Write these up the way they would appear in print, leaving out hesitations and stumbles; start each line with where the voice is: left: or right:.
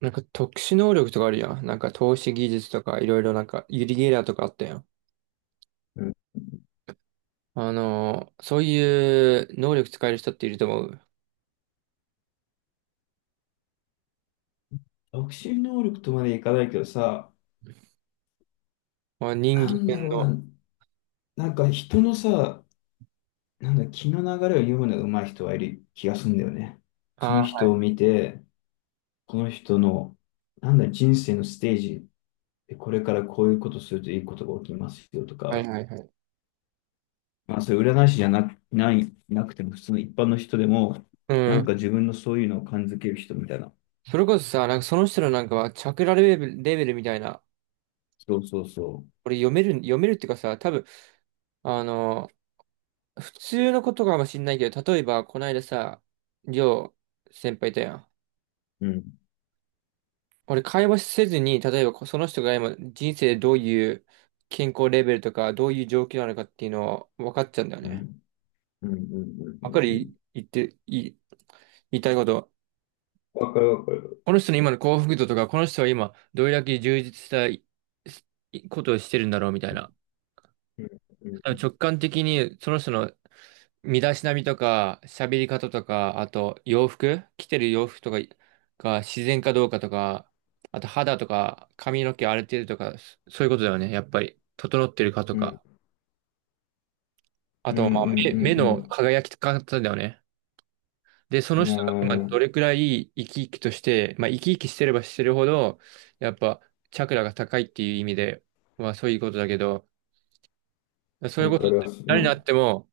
right: なんか特殊能力とかあるやん。なんか透視技術とかいろいろなんかユリゲラーとかあったやん。
left: うん。
right: そういう能力使える人っていると思う。
left: 独身能力とまでいかないけどさ、
right: まあ、人
left: なんだ
right: 間
left: ろう
right: の。
left: な、なんか人のさ、なんだ、気の流れを読むのが上手い人はいる気がするんだよね。その
right: あ
left: 人を見て、この人の、なんだ、人生のステージでこれからこういうことするといいことが起きますよと
right: あ、はい
left: か、
right: はいはい。
left: まあ、それ占い師じゃな、ない、なくても普通の一般の人でも、
right: う
left: なん
right: ん。
left: か自分のそういうのを感づける人みたいな。
right: それこそさ、なんかその人のなんかはチャクラレベル、レベルみたいな、
left: そうそうそ
right: これ読める、読めるっていうかさ、多分、あのー普通のことかもしんないけど、例えばこの間さ、りょう先輩いたやん。
left: う。うん。
right: 俺、会話せずに、例えばその人が今人生でどういう健康レベルとか、どういう状況なのかっていうのは分かっちゃうんだよ
left: う
right: ね。
left: ん。うん。うん。うん。う
right: わか
left: ん。うん。
right: る言って、いい、言いたいこと。
left: わかるわかる。
right: この人の今の幸福度とか、この人は今どれだけ充実したいいことをしてるんだろうみたいな。
left: うん。うん。
right: 直感的にその人の身だしなみとか、喋り方とか、あと洋服、着てる洋服とかが自然かどうかとか、あと肌とか髪の毛荒れてるとか、そういうことだよね。やっぱり、整ってるかと
left: うん。
right: か。あ
left: うん。う
right: と、まあ、目の
left: ん。
right: 輝き方だよね。で、そ
left: う
right: の
left: ん。うん。いや
right: 人が今
left: ー、
right: どれくらい生き生きとして、まあ、生き生きしてればしてるほど、やっぱ、チャクラが高いっていう意味で、まあ、そういうことだけど、そういう
left: だ
right: こと、
left: からそ
right: 誰にな
left: の、
right: っても、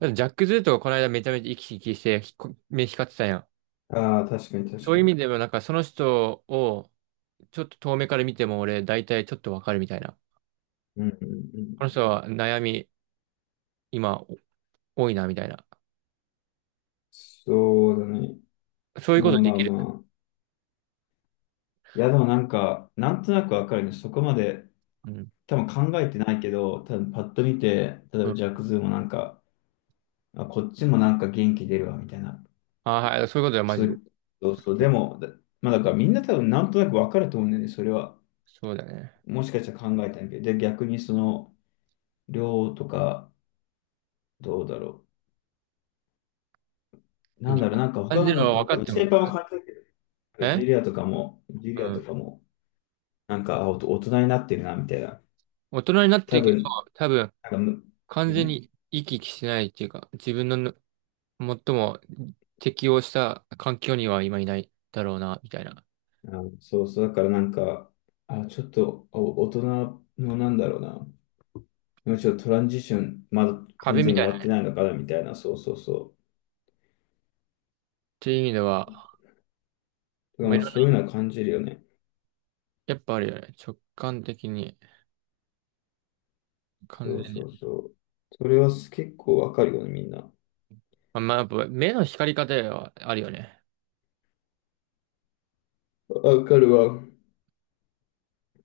right: だってジャック・ズーとかこの間めちゃめちゃ生き生きして、ひこ目光ってたやん。
left: ああ、確かに確
right: そうい
left: か
right: う意味
left: に。
right: でも、なんかその人をちょっと遠目から見ても俺大体ちょっとわかるみたいな。
left: うん。うん。う
right: この
left: ん。
right: 人は悩み今多いなみたいな。
left: そうだね。
right: そういう
left: ま
right: こと
left: あ
right: で
left: まあ
right: き
left: ま
right: る。
left: あ。いや、でもなんか、なんとなくわかるね。そこまで
right: うん。
left: 多分考えてないけど、多分パッと見て、例え
right: う
left: ば
right: ん。
left: ジャックズーもなんか、あ、こっちもなんか元気出るわ、みたいな。
right: ああ、はい。そういうことはマ
left: そ
right: ジ
left: うい
right: で。
left: う、そうそう。でも、まあだからみんな多分なんとなくわかると思うんだよね。それは。
right: そうだね。
left: もしかしたら考えたんだけど。で、逆にその、量とか、どうだろう。
right: う
left: な
right: ん。
left: んだろう、なんか
right: 感じるのは分か
left: 他
right: っ
left: の
right: て
left: 先
right: も。
left: 輩も感じたけど、なんか
right: え、
left: ジュリ
right: う
left: アと
right: ん。
left: かも、なんか、あ、大人になってるな、みたいな。
right: 大人になって
left: 多
right: いくと
left: 分、
right: 多分
left: なんかむ、
right: 完全
left: ね、
right: に生き生きしてないっていうか、自分の最も適応した環境には今いないだろうな、みたいな。
left: あの、そうそう、だからなんか、あ、ちょっと、大人の、なんだろうな、もうちょっとトランジション、まだ完
right: 壁み
left: 全に
right: たい
left: 終
right: な
left: わっ
right: ね。
left: てな
right: っ
left: いのかな、みたいな、そうそうそ
right: ていう意味では、
left: う。だか
right: まあ、
left: ら
right: い
left: まあ、
right: ろんな、
left: そういうのは感じるよね。
right: やっぱあるよね。直感的に。
left: そ
right: 完
left: う
right: 全
left: そ
right: に。
left: うそう。それは結構わかるよね、みんな。
right: あ、まあ、やっぱ目の光り方はあるよね。
left: わかるわ。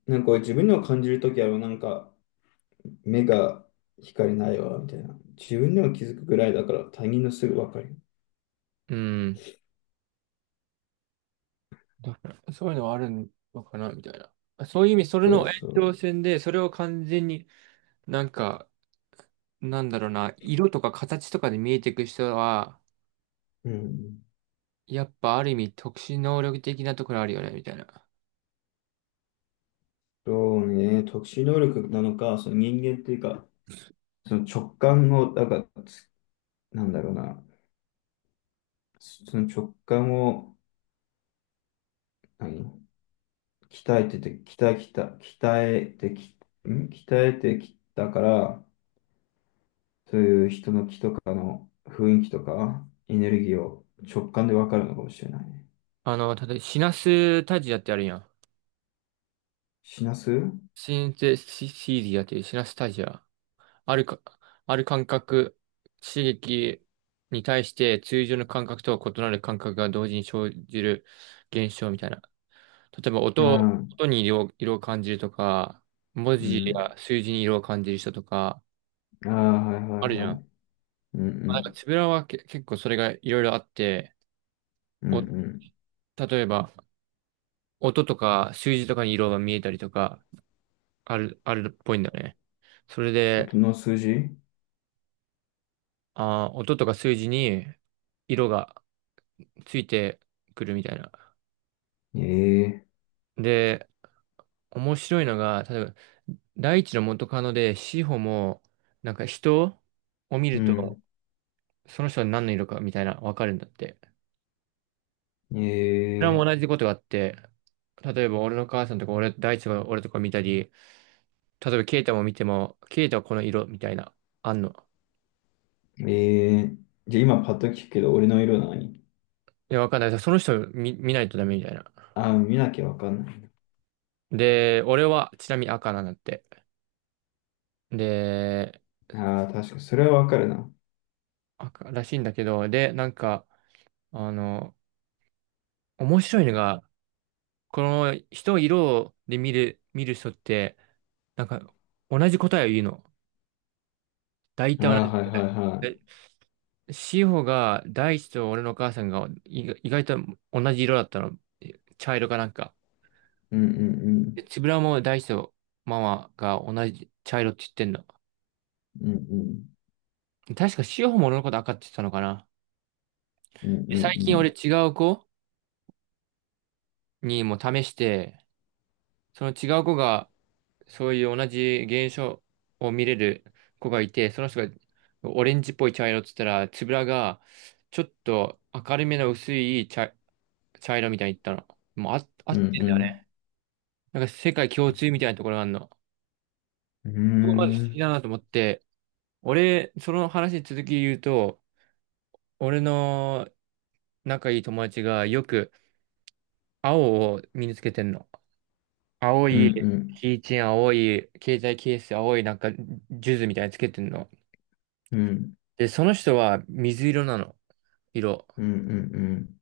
left: なんか自分の感じるときは、なんか、目が光ないわ、みたいな。自分でも気づくぐらいだから他人のすぐ分かる。
right: うん。だからそういうのはあるのかな、みたいな。そういう意味、それ
left: そう
right: の延
left: そ
right: 長
left: う。
right: 線で、それを完全になんか、なんだろうな、色とか形とかで見えていく人は、
left: うん。
right: やっぱある意味特殊能力的なところあるよね、みたいな。
left: そうね、特殊能力なのか、その人間っていうか、その直感を、だから、なんだろうな、その直感を、何、鍛えてて、鍛え、鍛え、鍛えてき、ん鍛えてきたから、そういう人の気とかの雰囲気とか、エネルギーを直感で分かるのかもしれないね。
right: あの、例えばシナスタジアってあるやん。
left: 死なすう
right: シンセシシーディアっていうシナスタジア。あるか、ある感覚、刺激に対して通常の感覚とは異なる感覚が同時に生じる現象みたいな。例えば音を、
left: ん。
right: 音に色を感じるとか、文
left: う
right: 字
left: ん。
right: や数字に色を感じる人とか、
left: ああ、はいは
right: あ
left: い
right: るじゃ
left: は
right: ん。
left: い。うんう
right: まあなんか、
left: ん。
right: つぶらはけ結構それがいろいろあって、
left: うん
right: お、
left: うん。
right: 例えば、音とか数字とかに色が見えたりとか、あるっぽいんだよね。それで、
left: 音の数字
right: あー、音とか数字に色がついてくるみたいな。
left: ええ
right: で、面白いのが、例えば、第一の元カノで、志保も、なんか人を見
left: ー。う
right: ると、
left: ん。
right: その人は何の色かみたいな、わかるんだって。それも
left: え
right: 同
left: え
right: じことがあって、例えば俺の母さんとか俺、大地が俺とか見たり、例えばケイタも見ても、ケイタはこの色みたいな、あんの。
left: ー。ええー。じゃあ今パッと聞くけど、俺の色何？
right: いや、わかんない。その人見ないとダメみたいな。
left: ああー、見なきゃわかんない
right: で、俺はちなみに赤なんだって。で、
left: な。ああ、確かに。それはわかるな。
right: 赤らしいんだけど、で、なんか、あの、面白いのが、この人を色で見る人って、なんか同じ答えを言うの。大
left: あ
right: 体同
left: あ、
right: じ。
left: はいはいは
right: で志保が大地と俺のお母さんが意外と同じ色だったの。茶色かなんか。
left: い。うんう
right: で
left: ん
right: つぶらも大地とママが同じ茶色って言ってんの。
left: うん。うんうん。
right: 確か志保も俺のこと赤って言ってたのかな。
left: うんうん
right: で
left: う
right: 最近俺
left: ん。
right: 違う子にも試して、その違う子がそういう同じ現象を見れる子がいて、その人がオレンジっぽい茶色って言ったら、つぶらがちょっと明るめの薄い茶色みたいに言ったの。もうあ、合
left: うん
right: ってんだ
left: う
right: よ
left: ん。
right: ね。なんか世界共通みたいなところがあるの。
left: うー
right: そこまず好き
left: ん。
right: だなと思って、俺、その話に続き言うと、俺の仲いい友達がよく青を身につけてんの。青
left: うん
right: い、
left: うん。
right: キーチェーン青い、携帯ケース青い、なんか、ジュズみたいにつけてんの。
left: うん
right: で、その人は水色なの。色。
left: うんうん。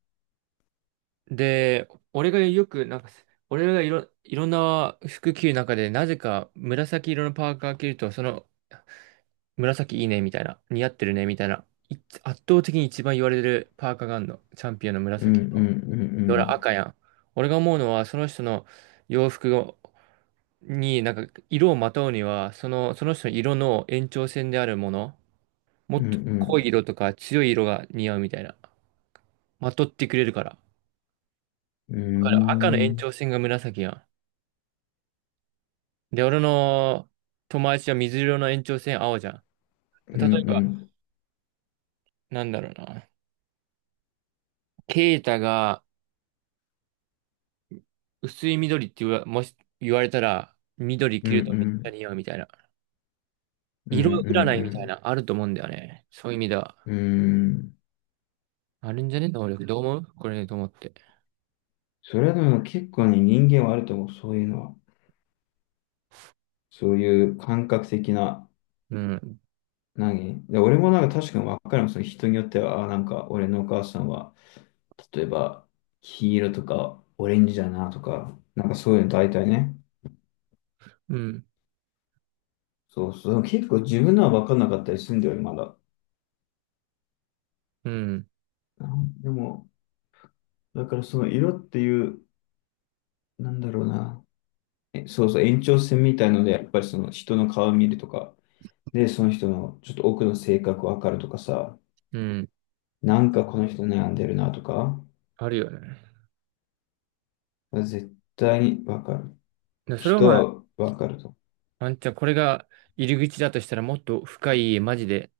right: で、俺がよく、なんか、俺がいろんな服着る中で、なぜか紫色のパーカー着ると、その、紫いいね、みたいな。似合ってるね、みたいな。い圧倒的に一番言われるパーカーがあるの。チャンピオンの
left: うんう
right: 紫。
left: んう
right: で俺
left: ん。
right: 赤やん。俺が思うのは、その人の洋服をに、なんか、色をまとうには、その、その人の色の延長線であるもの、も
left: う
right: っと濃い
left: ん
right: 色とか強い色が似合うみたいな。まとってくれるから。
left: うんう
right: か
left: ん。
right: る赤の
left: うんう
right: 延
left: ん。
right: 長線が紫やん。で、俺の友達は水色の延長線青じゃん。
left: うん
right: 例
left: う
right: えば、
left: ん。
right: なんだろうな。ケイタが薄い緑って言わ、もし言われたら、緑
left: う
right: 着
left: んう
right: るとめっちゃ
left: ん。
right: 似合うみたいな。
left: うんう
right: 色占いみたい
left: ん
right: な、あると思うんだよね。そういう意味では。
left: うん。うん。
right: あるんじゃね能力。どう思うこれねと思って。
left: それはでも結構ね、人間はあると思う、そういうのは。そういう感覚的な、
right: うん。
left: 俺もなんか確かに分かるもん、その人によっては、あ、なんか俺のお母さんは、例えば、黄色とかオレンジだなとか、なんかそういうの大体ね。
right: うん。
left: そうそう。結構自分のは分かんなかったりするんだよね、まだ。
right: うん。
left: なんでも、だからその色っていう、なんだろうな。そうそう、延長線みたいので、やっぱりその人の顔見るとか、で、その人のちょっと奥の性格わかるとかさ、
right: うん。
left: なんかこの人悩んでるなとか、
right: あるよね。
left: 絶対にわかる。
right: で、それは
left: 人
right: まあ、
left: はわかると。
right: あんちゃん、これが入り口だとしたら、もっと深い、マジで、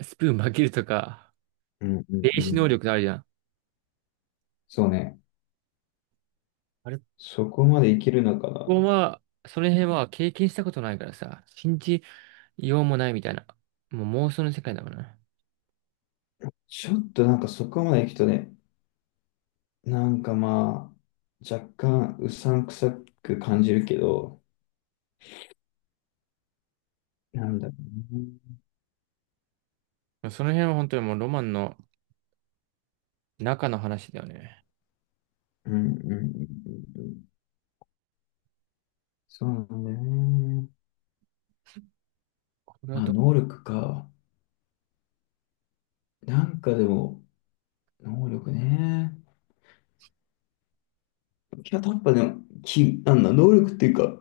right: スプーン曲げるとか、
left: うんうん
right: 霊
left: う
right: 視能
left: ん。
right: 力あるじゃん。
left: そうね。
right: あれ
left: そこまでいけるのかな。
right: ここは、その辺は経験したことないからさ、信じようもないみたいな。もう妄想の世界だもんな。
left: ちょっとなんかそこまで行くとね、なんかまあ、若干うさんくさく感じるけど、なんだろうね。
right: その辺は本当にもうロマンの中の話だよね。
left: うんうんうんうんうん。そうなんだよね。
right: これは
left: まあ
right: ど、
left: 能力か。なんかでも、能力ね。キャタッパでもき、なんだ、能力っていうか、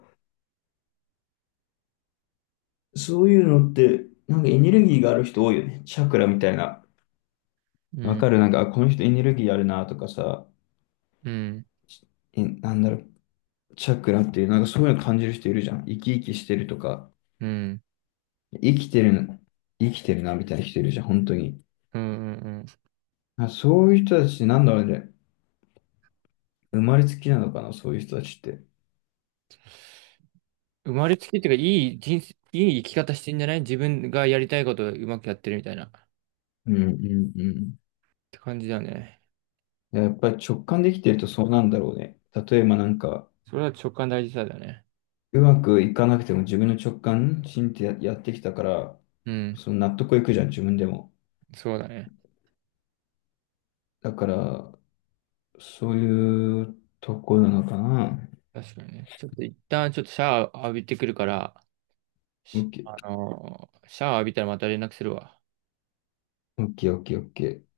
left: そういうのって、なんかエネルギーがある人多いよね。チャクラみたいな。
right: う
left: わ
right: ん、
left: かるなんか、あこの人エネルギーあるなとかさ、
right: うん、
left: え、なんだろう、チャクラっていう、なんかそういうの感じる人いるじゃん。生き生きしてるとか、
right: うん、
left: 生きてる生きてるなみたいな人いるじゃん、本当に。
right: うん、うん。うん、
left: あ、そういう人たち、なんだろうね、生まれつきなのかな、そういう人たちって。
right: 生まれつきっていうか、いい人生、いい生き方してんじゃない自分がやりたいことをうまくやってるみたいな。っ
left: うんうんうん。
right: て感じだよね。
left: やっぱり直感できてるとそうなんだろうね。例えばなんか、
right: それは直感大事さだよね。
left: うまくいかなくても自分の直感、信じてや、やってきたから、
right: うん、
left: その納得いくじゃん、自分でも。
right: そうだね。
left: だから、そういうとこなのかな。
right: 確かにね。ちょっと一旦ちょっとシャワー浴びてくるから、
left: オ
right: し
left: ッケー、
right: シャワー浴びたらまた連絡するわ。
left: オッケー、オッケー。